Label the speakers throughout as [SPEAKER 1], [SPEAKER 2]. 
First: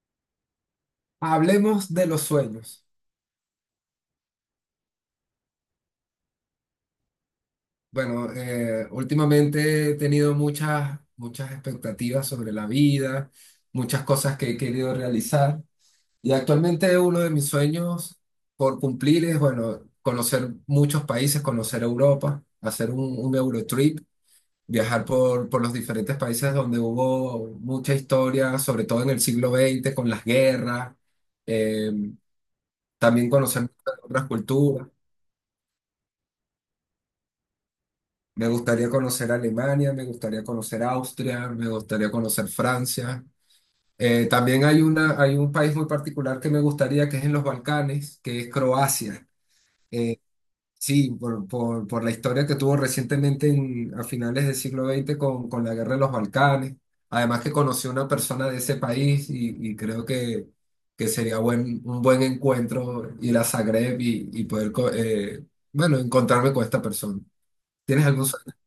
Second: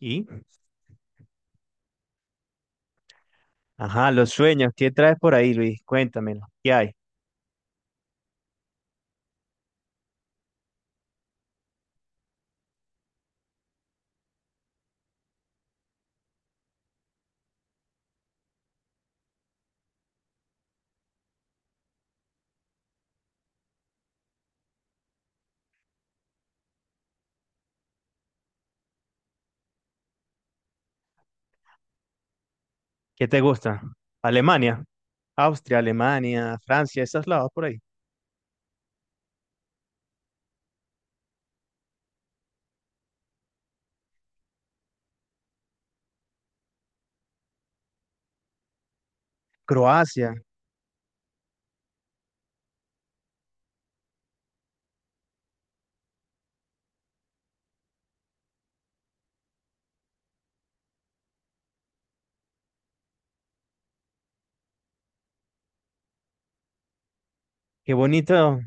[SPEAKER 1] Y,
[SPEAKER 2] Hablemos de los sueños.
[SPEAKER 1] ajá, los sueños. ¿Qué traes por ahí, Luis? Cuéntamelo. ¿Qué hay?
[SPEAKER 2] Bueno, últimamente he tenido muchas expectativas sobre la vida, muchas cosas que he querido realizar y actualmente uno de mis sueños por cumplir es, bueno, conocer muchos países, conocer Europa, hacer un Eurotrip, viajar por los diferentes países donde hubo mucha historia, sobre todo en el siglo XX, con las guerras, eh,
[SPEAKER 1] ¿Qué
[SPEAKER 2] también
[SPEAKER 1] te
[SPEAKER 2] conocer
[SPEAKER 1] gusta?
[SPEAKER 2] otras
[SPEAKER 1] Alemania,
[SPEAKER 2] culturas.
[SPEAKER 1] Austria, Alemania, Francia, esos lados por ahí.
[SPEAKER 2] Me gustaría conocer Alemania, me gustaría conocer Austria, me gustaría conocer Francia. También hay una, hay un país muy particular que me gustaría, que es en los Balcanes, que es Croacia. Eh,
[SPEAKER 1] Croacia.
[SPEAKER 2] sí, por la historia que tuvo recientemente a finales del siglo XX con la guerra de los Balcanes. Además que conocí a una persona de ese país y creo que sería un buen encuentro ir a Zagreb y poder, bueno, encontrarme con esta persona.
[SPEAKER 1] Qué
[SPEAKER 2] ¿Tienes algún?
[SPEAKER 1] bonito.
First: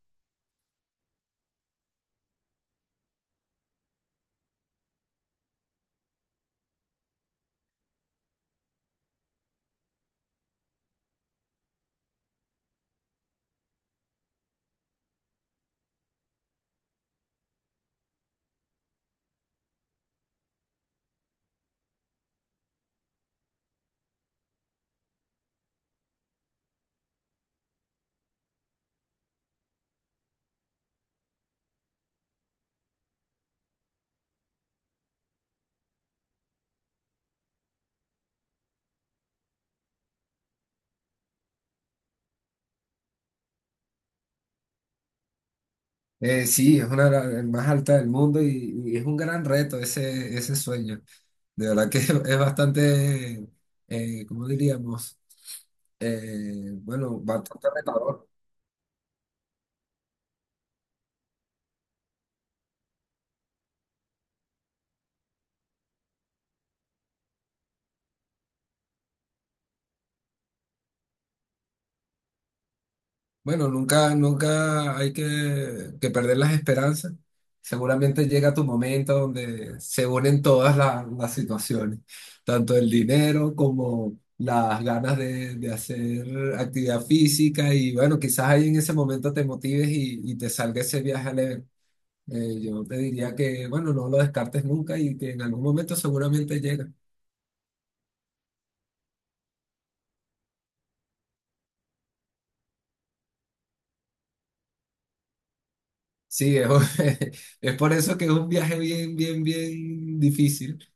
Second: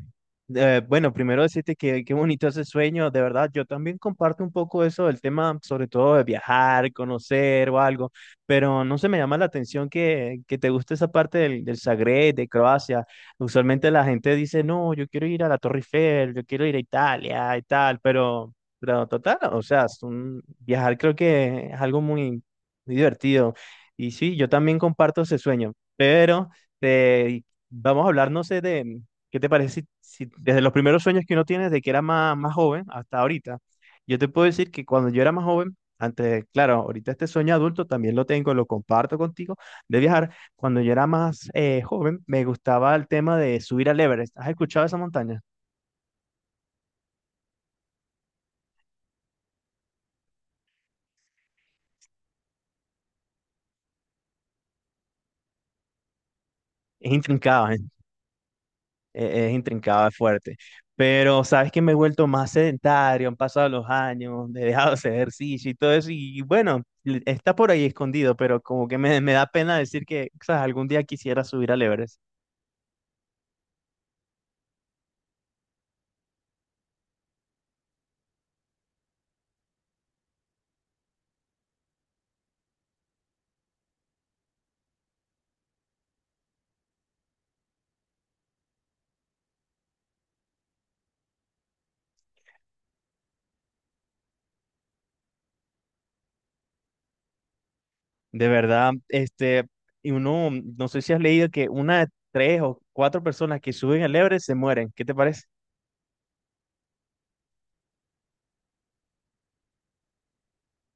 [SPEAKER 1] Bueno, primero decirte que qué bonito ese sueño, de verdad. Yo también comparto un poco eso del tema, sobre todo de viajar, conocer o algo, pero no se me llama la atención que te guste esa parte del Zagreb, de Croacia. Usualmente la gente dice, no, yo quiero ir a la Torre Eiffel, yo quiero ir a Italia y tal, pero total, o sea, viajar creo que es algo muy, muy divertido. Y sí, yo también comparto ese sueño, pero... te Vamos a hablar, no sé, de, ¿Qué te parece si, si desde los primeros sueños que uno tiene, desde que era más, más joven hasta ahorita, yo te puedo decir que cuando yo era más joven, antes, claro, ahorita este sueño adulto también lo tengo, lo comparto contigo, de viajar, cuando yo era más joven, me gustaba el tema de subir al Everest. ¿Has escuchado esa montaña?
[SPEAKER 2] Sí, es una de las más altas del mundo y es un gran reto ese, ese sueño. De verdad que es bastante, ¿cómo diríamos?
[SPEAKER 1] Es
[SPEAKER 2] Bueno, bastante
[SPEAKER 1] intrincada,
[SPEAKER 2] retador.
[SPEAKER 1] es intrincado, es fuerte. Pero sabes que me he vuelto más sedentario, han pasado los años, he dejado de hacer ejercicio y todo eso, y bueno, está por ahí escondido, pero como que me da pena decir que, sabes, algún día quisiera subir al Everest.
[SPEAKER 2] Bueno, nunca hay que perder las esperanzas. Seguramente llega tu momento donde se unen todas las situaciones, tanto el dinero como las ganas de hacer actividad física y bueno, quizás ahí en ese momento te motives y te salga ese viaje a leer. Yo te diría que, bueno, no lo descartes nunca y que en algún momento seguramente llega.
[SPEAKER 1] De verdad, este, y uno, no sé si has leído que una de tres o cuatro personas que suben al Everest se mueren, ¿qué te parece?
[SPEAKER 2] Sí, es, es por eso que es un viaje bien difícil.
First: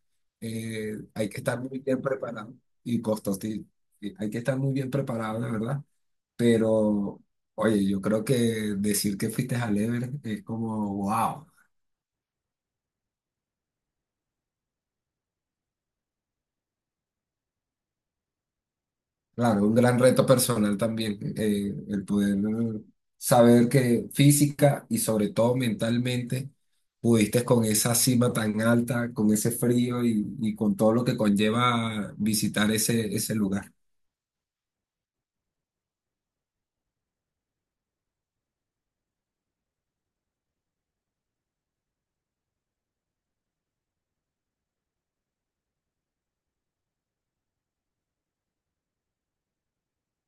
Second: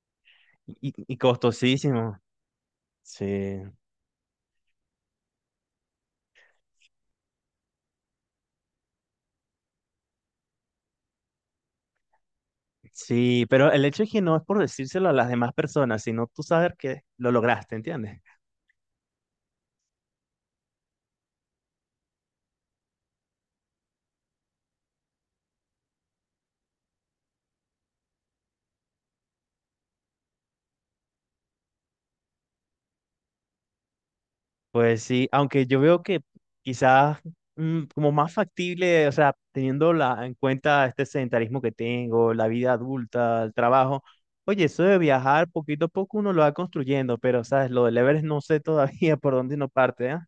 [SPEAKER 1] Y
[SPEAKER 2] Hay que estar muy bien
[SPEAKER 1] costosísimo.
[SPEAKER 2] preparado y
[SPEAKER 1] Sí,
[SPEAKER 2] costoso. Sí. Sí, hay que estar muy bien preparado, de verdad. Pero, oye, yo creo que decir que fuiste al Everest es como, wow.
[SPEAKER 1] sí, pero el hecho es que no es por decírselo a las demás personas, sino tú saber que lo lograste, ¿entiendes?
[SPEAKER 2] Claro, un gran reto personal también, el poder saber que física y sobre todo mentalmente pudiste con esa cima tan alta, con ese frío y con todo lo que conlleva visitar ese, ese lugar.
[SPEAKER 1] Pues sí, aunque yo veo que quizás como más factible, o sea, en cuenta este sedentarismo que tengo, la vida adulta, el trabajo, oye, eso de viajar poquito a poco uno lo va construyendo, pero sabes, lo del Everest no sé todavía por dónde no parte, ¿ah?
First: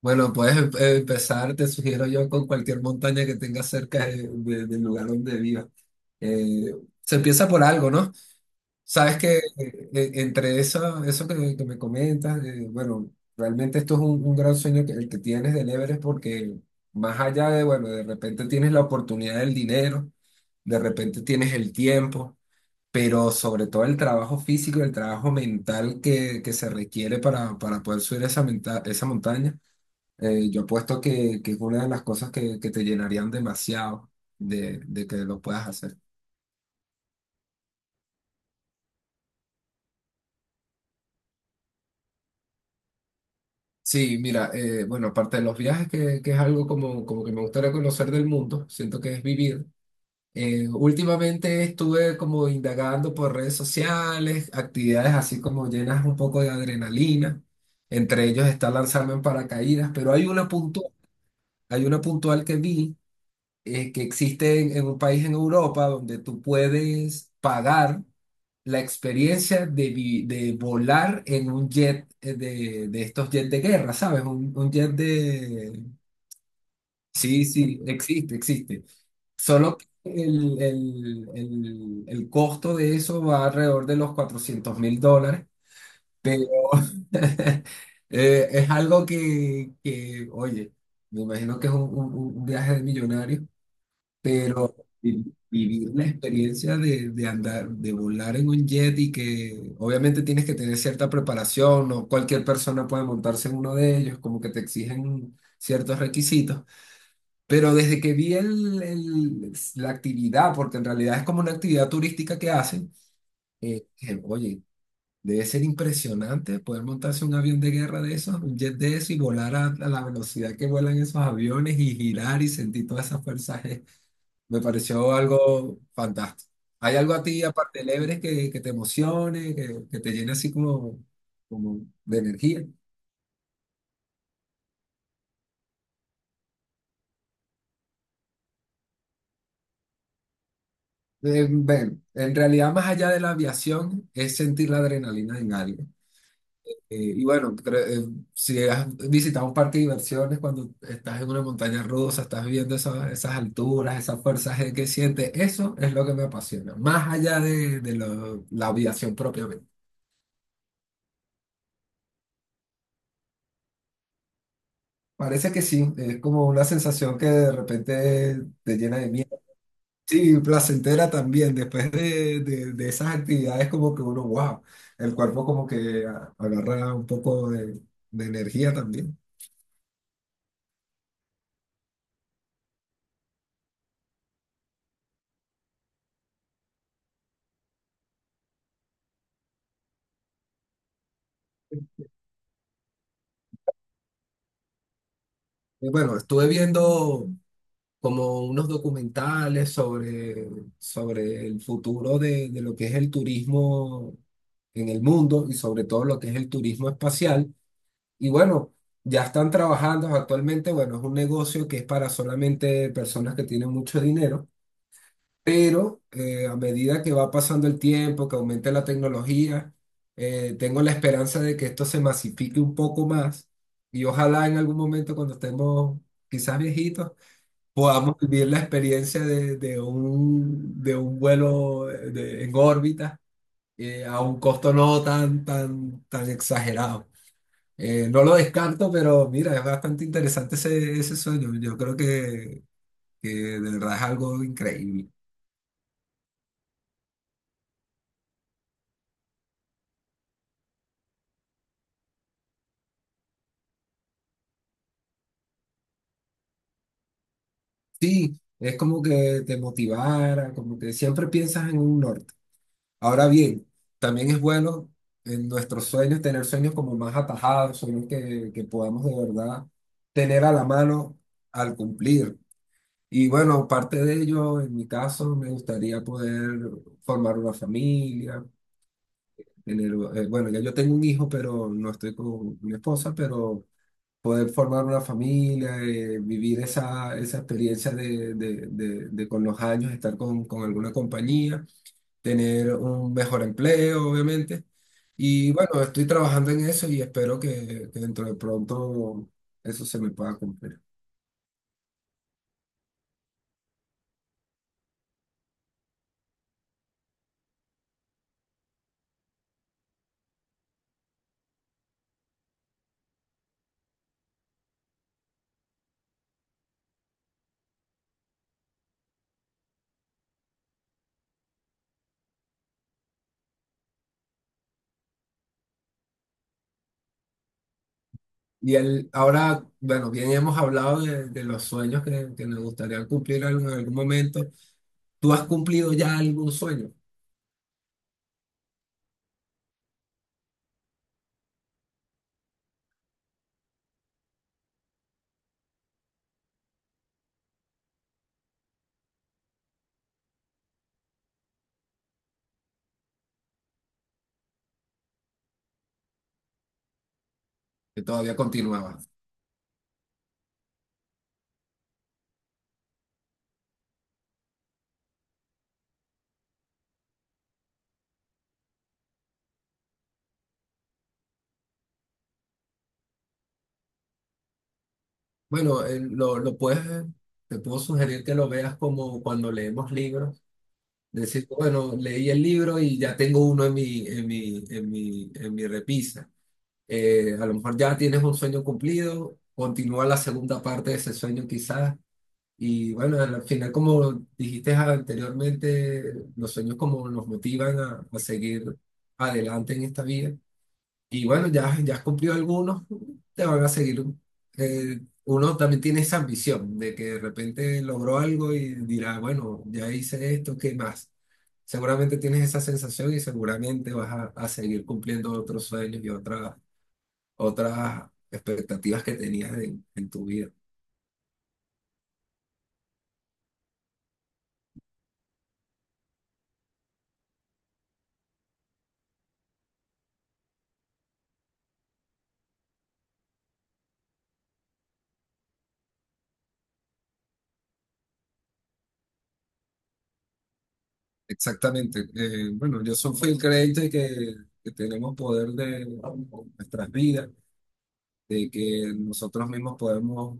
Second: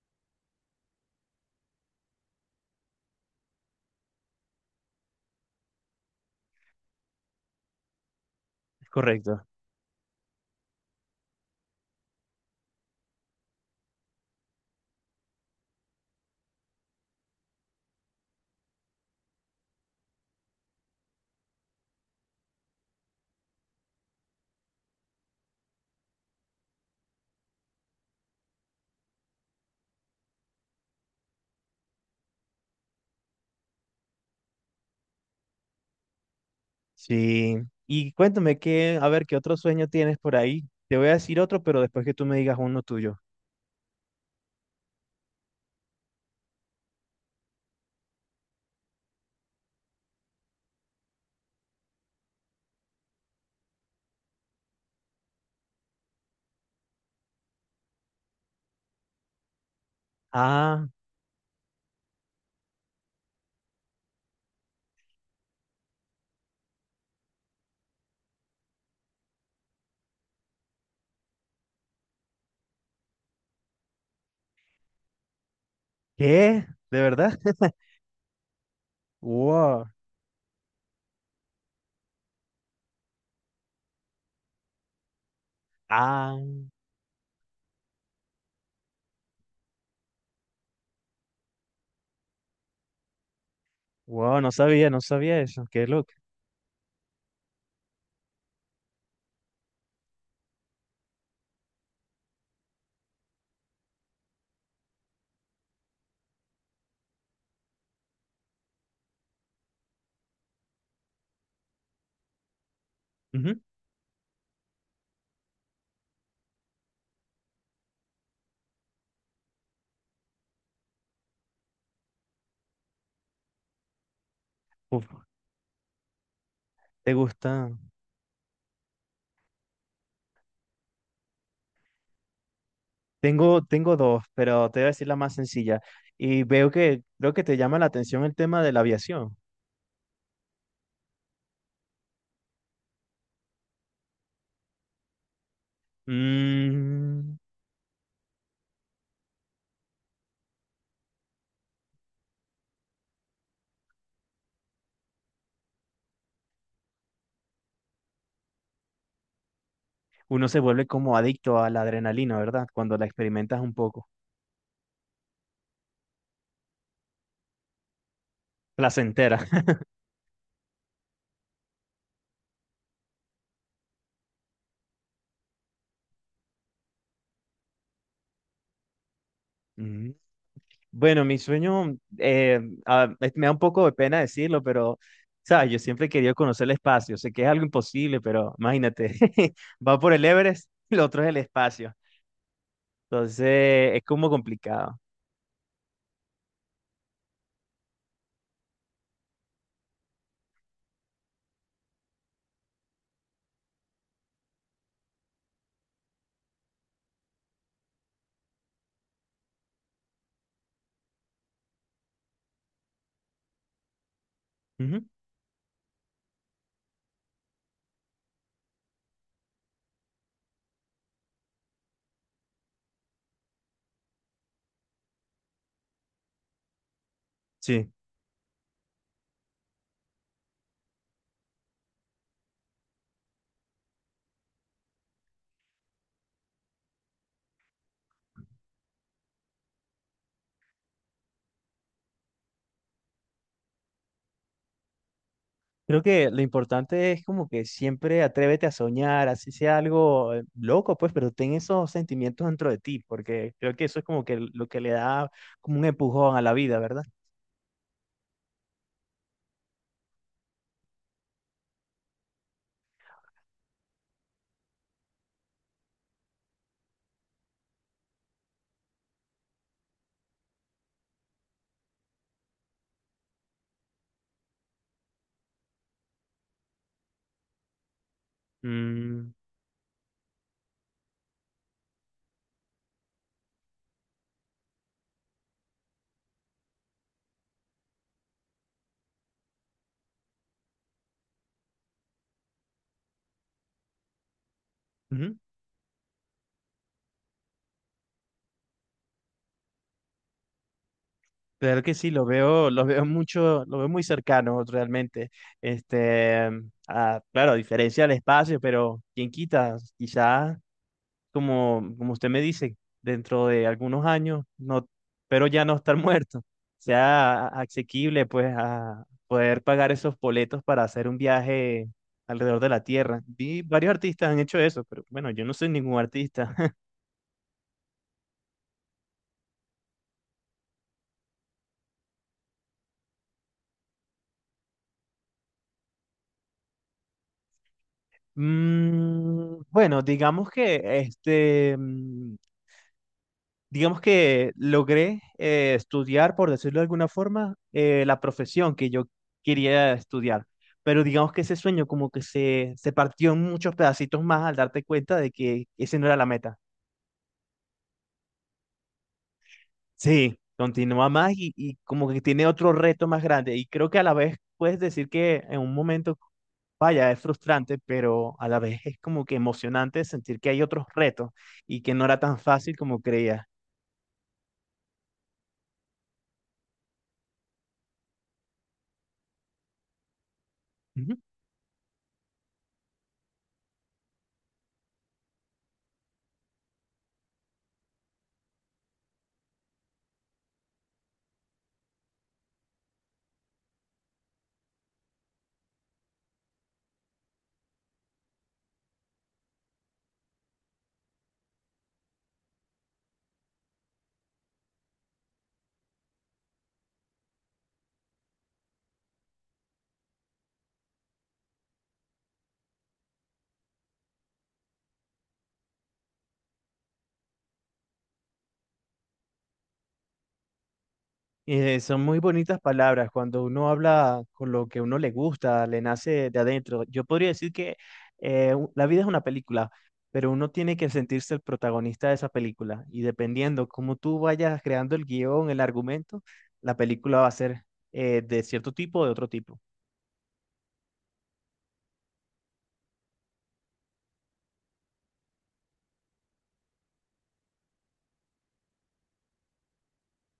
[SPEAKER 2] Bueno, puedes empezar, te sugiero yo, con cualquier montaña que tengas cerca del lugar donde vivas. Eh, se empieza por algo, ¿no?
[SPEAKER 1] Es
[SPEAKER 2] Sabes que
[SPEAKER 1] correcto.
[SPEAKER 2] entre eso, eso que me comentas, bueno, realmente esto es un gran sueño que, el que tienes del Everest porque más allá de, bueno, de repente tienes la oportunidad del dinero, de repente tienes el tiempo, pero sobre todo el trabajo físico, el trabajo mental que se requiere para poder subir esa, esa montaña, yo apuesto que es una de las cosas que te llenarían demasiado de que lo puedas hacer.
[SPEAKER 1] Sí. Y cuéntame qué, a ver, qué otro sueño tienes por ahí. Te voy a decir otro, pero después que tú me digas uno tuyo.
[SPEAKER 2] Sí, mira, bueno, aparte de los viajes, que es algo como, como que me gustaría conocer del mundo, siento que es vivir. Últimamente estuve como indagando por redes sociales, actividades así como llenas un poco de adrenalina. Entre ellos está lanzarme en paracaídas, pero
[SPEAKER 1] Ah,
[SPEAKER 2] hay una puntual que vi que existe en un país en Europa donde tú puedes pagar la experiencia de, de volar en un jet de estos jets de guerra, ¿sabes? Un jet de...
[SPEAKER 1] ¿qué? ¿De verdad?
[SPEAKER 2] Sí, sí, existe, existe. Solo que
[SPEAKER 1] Wow.
[SPEAKER 2] el costo de eso va alrededor de los 400 mil dólares,
[SPEAKER 1] Ah,
[SPEAKER 2] pero es algo que, oye, me imagino que es un, un viaje de millonario.
[SPEAKER 1] wow, no
[SPEAKER 2] Pero
[SPEAKER 1] sabía, no
[SPEAKER 2] vi-
[SPEAKER 1] sabía eso. Qué
[SPEAKER 2] vivir la
[SPEAKER 1] loco.
[SPEAKER 2] experiencia de andar, de volar en un jet y que obviamente tienes que tener cierta preparación, no cualquier persona puede montarse en uno de ellos, como que te exigen ciertos requisitos. Pero desde que vi el, la actividad, porque en realidad es como una actividad turística que hacen, que, oye, debe ser impresionante poder montarse un avión de guerra de esos, un jet de eso y volar a la velocidad que vuelan esos aviones y girar y sentir toda esa fuerza me pareció
[SPEAKER 1] Uf,
[SPEAKER 2] algo fantástico. ¿Hay
[SPEAKER 1] ¿te
[SPEAKER 2] algo a ti,
[SPEAKER 1] gusta?
[SPEAKER 2] aparte del Everest, que te emocione, que te llene así como, como de energía?
[SPEAKER 1] Tengo, tengo dos, pero te voy a decir la más sencilla. Y veo que creo que te llama la atención el tema de la aviación.
[SPEAKER 2] Bueno, en realidad, más allá de la aviación, es sentir la adrenalina en algo. Y
[SPEAKER 1] Mm,
[SPEAKER 2] bueno, si has visitado un parque de diversiones, cuando estás en una montaña rusa, estás viendo esas alturas, esas fuerzas que sientes, eso es lo que me apasiona, más allá de, la aviación propiamente.
[SPEAKER 1] uno se vuelve como adicto a la adrenalina, ¿verdad? Cuando la experimentas un poco.
[SPEAKER 2] Parece que sí, es como una sensación que de repente te llena de
[SPEAKER 1] Placentera.
[SPEAKER 2] miedo. Sí, placentera también, después de, de esas actividades como que uno, wow, el cuerpo como que agarra un poco de energía también.
[SPEAKER 1] Mm. Bueno, mi sueño, me da un poco de pena decirlo, pero, ¿sabes? Yo siempre he querido conocer el espacio. Sé que es algo imposible, pero imagínate, va por el Everest, lo otro es el espacio. Entonces, es como complicado.
[SPEAKER 2] Y bueno, estuve viendo como unos documentales sobre, sobre el futuro de lo que es el turismo en el mundo y sobre todo lo que es el turismo espacial. Y bueno, ya están trabajando actualmente, bueno, es un negocio que es para solamente personas que tienen mucho dinero,
[SPEAKER 1] Ujú.
[SPEAKER 2] pero a medida que va pasando el tiempo, que aumente la tecnología, tengo la esperanza de que esto se masifique un poco más y ojalá en algún momento cuando estemos quizás viejitos,
[SPEAKER 1] Sí.
[SPEAKER 2] podamos vivir la experiencia de un vuelo en órbita a un costo no tan exagerado. No lo descarto, pero mira, es bastante interesante ese, ese sueño. Yo creo que de verdad es algo increíble.
[SPEAKER 1] Creo que lo importante es como que siempre atrévete a soñar, así sea algo loco, pues, pero ten esos sentimientos dentro de ti, porque creo que eso es como que lo que le da como un empujón a la vida, ¿verdad?
[SPEAKER 2] Sí, es como que te motivara, como que siempre piensas en un norte. Ahora bien, también es bueno en nuestros sueños tener sueños como más atajados, sueños que podamos de verdad tener a la mano al cumplir. Y bueno, parte de ello, en mi caso, me gustaría poder formar una familia
[SPEAKER 1] Mm,
[SPEAKER 2] en bueno, ya yo tengo un hijo, pero no estoy con mi esposa, pero poder formar una familia, vivir esa, esa experiencia de, de con los años, estar con alguna compañía, tener un mejor empleo, obviamente.
[SPEAKER 1] ujú.
[SPEAKER 2] Y bueno, estoy trabajando en eso y espero que dentro de pronto eso se me pueda cumplir.
[SPEAKER 1] Claro que sí, lo veo mucho, lo veo muy cercano realmente. Este, ah, claro, a diferencia del espacio, pero quién quita, quizás como, como usted me dice, dentro de algunos años, no, pero ya no estar muerto, sea asequible pues a poder pagar esos boletos para hacer un viaje alrededor de la Tierra. Vi varios artistas han hecho eso, pero bueno, yo no soy ningún artista.
[SPEAKER 2] Y el, ahora, bueno, bien hemos hablado de los sueños que nos gustaría cumplir en algún momento. ¿Tú has cumplido ya algún sueño
[SPEAKER 1] Mm, bueno, digamos que este, mm, digamos que logré estudiar, por decirlo de alguna forma, la profesión que yo quería estudiar. Pero digamos que ese sueño como que se partió en muchos pedacitos más al darte cuenta de que ese no era la meta.
[SPEAKER 2] que todavía continuaba?
[SPEAKER 1] Sí, continúa más y como que tiene otro reto más grande. Y creo que a la vez puedes decir que en un momento, vaya, es frustrante, pero a la vez es como que emocionante sentir que hay otros retos y que no era tan fácil como creía.
[SPEAKER 2] Bueno, lo puedes, te puedo sugerir que lo veas como cuando leemos libros. Decir, bueno, leí el libro y ya tengo uno en mi, en mi, en mi, en mi repisa. A lo mejor ya tienes un sueño cumplido, continúa la segunda parte de ese sueño quizás. Y bueno, al final, como dijiste anteriormente, los sueños como nos motivan a seguir adelante en esta vida. Y bueno, ya has cumplido algunos, te van a seguir. Eh, uno también tiene esa ambición de que de repente logró algo y dirá, bueno, ya hice esto, ¿qué más? Seguramente tienes esa sensación y seguramente vas a seguir cumpliendo otros sueños y otras, otras expectativas que tenías en tu vida.
[SPEAKER 1] Son muy bonitas palabras cuando uno habla con lo que uno le gusta, le nace de adentro. Yo podría decir que la vida es una película, pero uno tiene que sentirse el protagonista de esa película y dependiendo cómo tú vayas creando el guión, el argumento, la película va a ser de cierto tipo o de otro tipo.
[SPEAKER 2] Exactamente. Bueno, yo soy, fui el creyente que tenemos poder de nuestras vidas de que nosotros mismos podemos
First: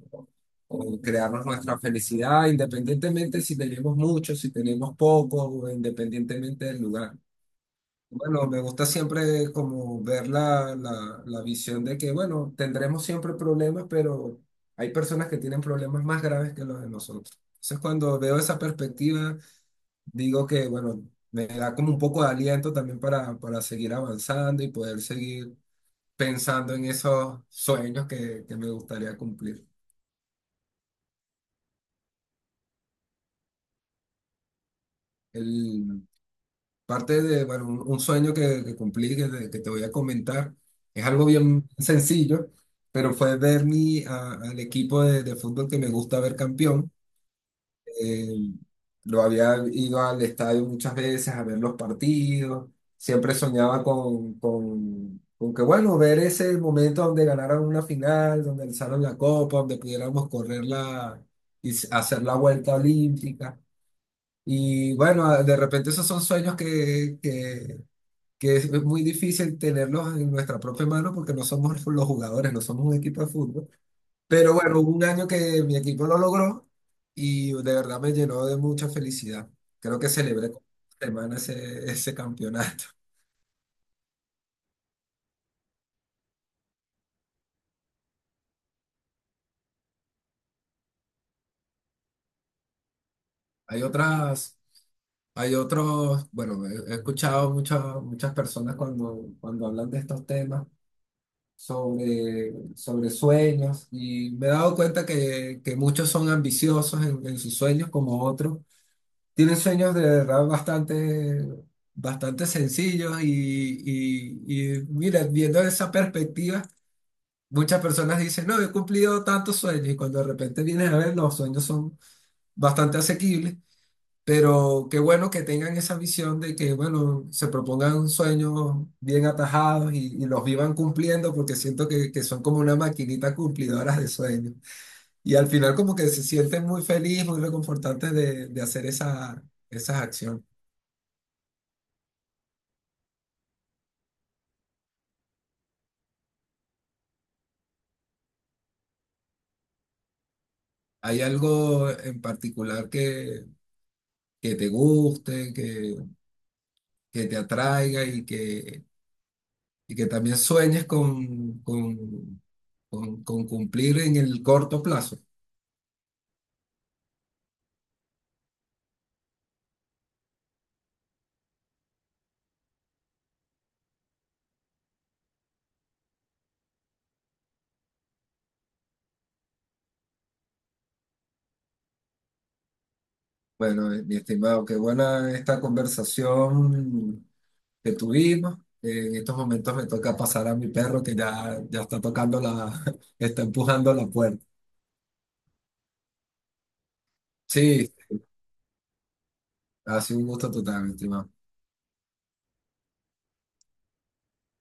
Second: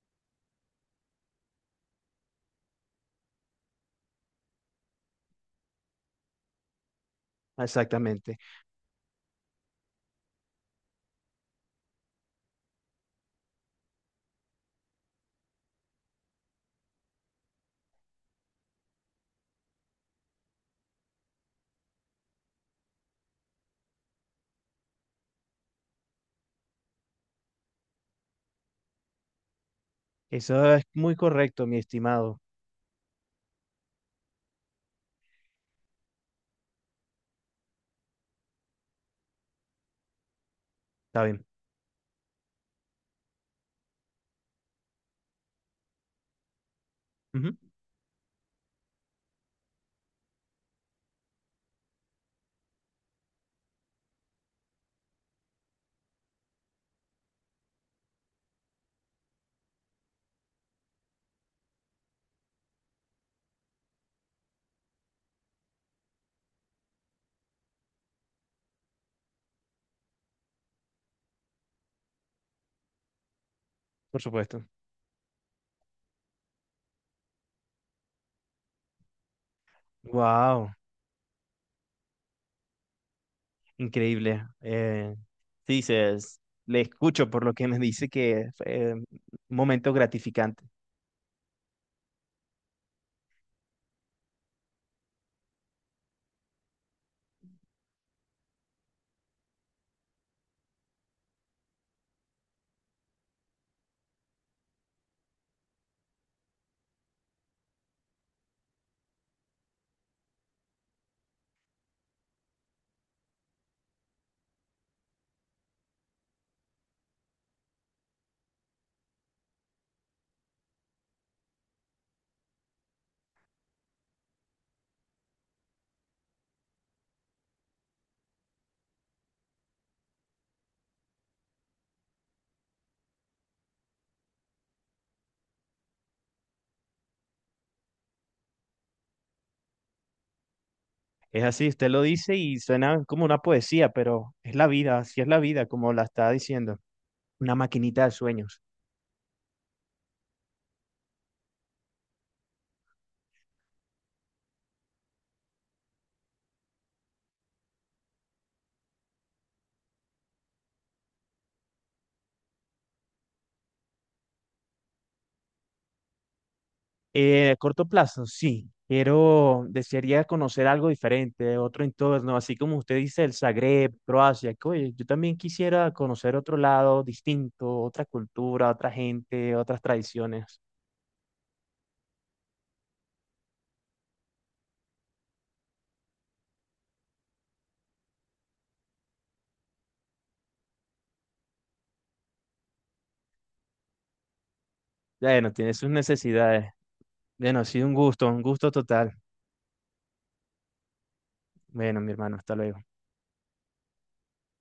[SPEAKER 2] o crearnos nuestra felicidad independientemente si tenemos mucho, si tenemos poco, o independientemente del lugar.
[SPEAKER 1] Exactamente.
[SPEAKER 2] Bueno, me gusta siempre como ver la visión de que, bueno, tendremos siempre problemas, pero hay personas que tienen problemas más graves que los de nosotros. Entonces, cuando veo esa perspectiva, digo que, bueno, me da como un poco de aliento también para seguir avanzando y poder seguir pensando en esos sueños que me gustaría cumplir.
[SPEAKER 1] Eso es muy correcto, mi estimado.
[SPEAKER 2] El, parte de, bueno, un sueño que cumplí, que te voy a comentar, es
[SPEAKER 1] Está
[SPEAKER 2] algo
[SPEAKER 1] bien.
[SPEAKER 2] bien sencillo, pero fue ver mi, al equipo de fútbol que me gusta ver campeón.
[SPEAKER 1] Ujú,
[SPEAKER 2] eh, lo había ido al estadio muchas veces a ver los partidos. Siempre soñaba con que, bueno, ver ese momento donde ganaran una final, donde alzaron la copa, donde pudiéramos correrla y hacer la vuelta olímpica. Y bueno, de repente esos son sueños que es muy difícil tenerlos en nuestra propia mano porque no somos los jugadores, no somos un equipo de fútbol,
[SPEAKER 1] por
[SPEAKER 2] pero
[SPEAKER 1] supuesto.
[SPEAKER 2] bueno, hubo un año que mi equipo lo logró y de verdad me llenó de mucha felicidad. Creo que celebré con
[SPEAKER 1] Wow.
[SPEAKER 2] una semana ese, ese campeonato.
[SPEAKER 1] Increíble. Sí, le escucho por lo que me dice que fue un momento gratificante.
[SPEAKER 2] Hay otras, hay otros, bueno, he escuchado muchas personas cuando, cuando hablan de estos temas sobre, sobre sueños y me he dado cuenta que muchos son ambiciosos en sus sueños como otros. Tienen sueños de verdad bastante, bastante sencillos y mira, viendo esa perspectiva, muchas personas dicen, no, he cumplido tantos sueños y cuando de repente vienes a ver, los sueños son bastante asequibles, pero qué bueno que tengan esa visión de que, bueno, se propongan sueños bien atajados y los vivan cumpliendo porque siento que son como una maquinita cumplidora de sueños y al final como que se sienten muy feliz, muy reconfortantes de hacer esa, esas acciones.
[SPEAKER 1] Es así, usted lo dice y suena como una poesía, pero es la vida, así es la vida, como la está diciendo. Una maquinita de sueños.
[SPEAKER 2] ¿Hay algo en particular que te guste, que te atraiga y que también sueñes con cumplir en el corto plazo?
[SPEAKER 1] A corto plazo, sí. Quiero, desearía conocer algo diferente, otro entorno, así como usted dice, el Zagreb, Croacia. Que, Oye, yo también quisiera conocer otro lado distinto, otra cultura, otra gente, otras tradiciones.
[SPEAKER 2] Bueno, mi estimado, qué buena esta conversación que tuvimos. En estos momentos me toca pasar a mi perro que ya está tocando la, está empujando la puerta.
[SPEAKER 1] Bueno, tiene sus necesidades. Bueno, ha sido
[SPEAKER 2] Sí,
[SPEAKER 1] un gusto total.
[SPEAKER 2] ha sido un gusto total, mi estimado.
[SPEAKER 1] Bueno, mi hermano, hasta luego.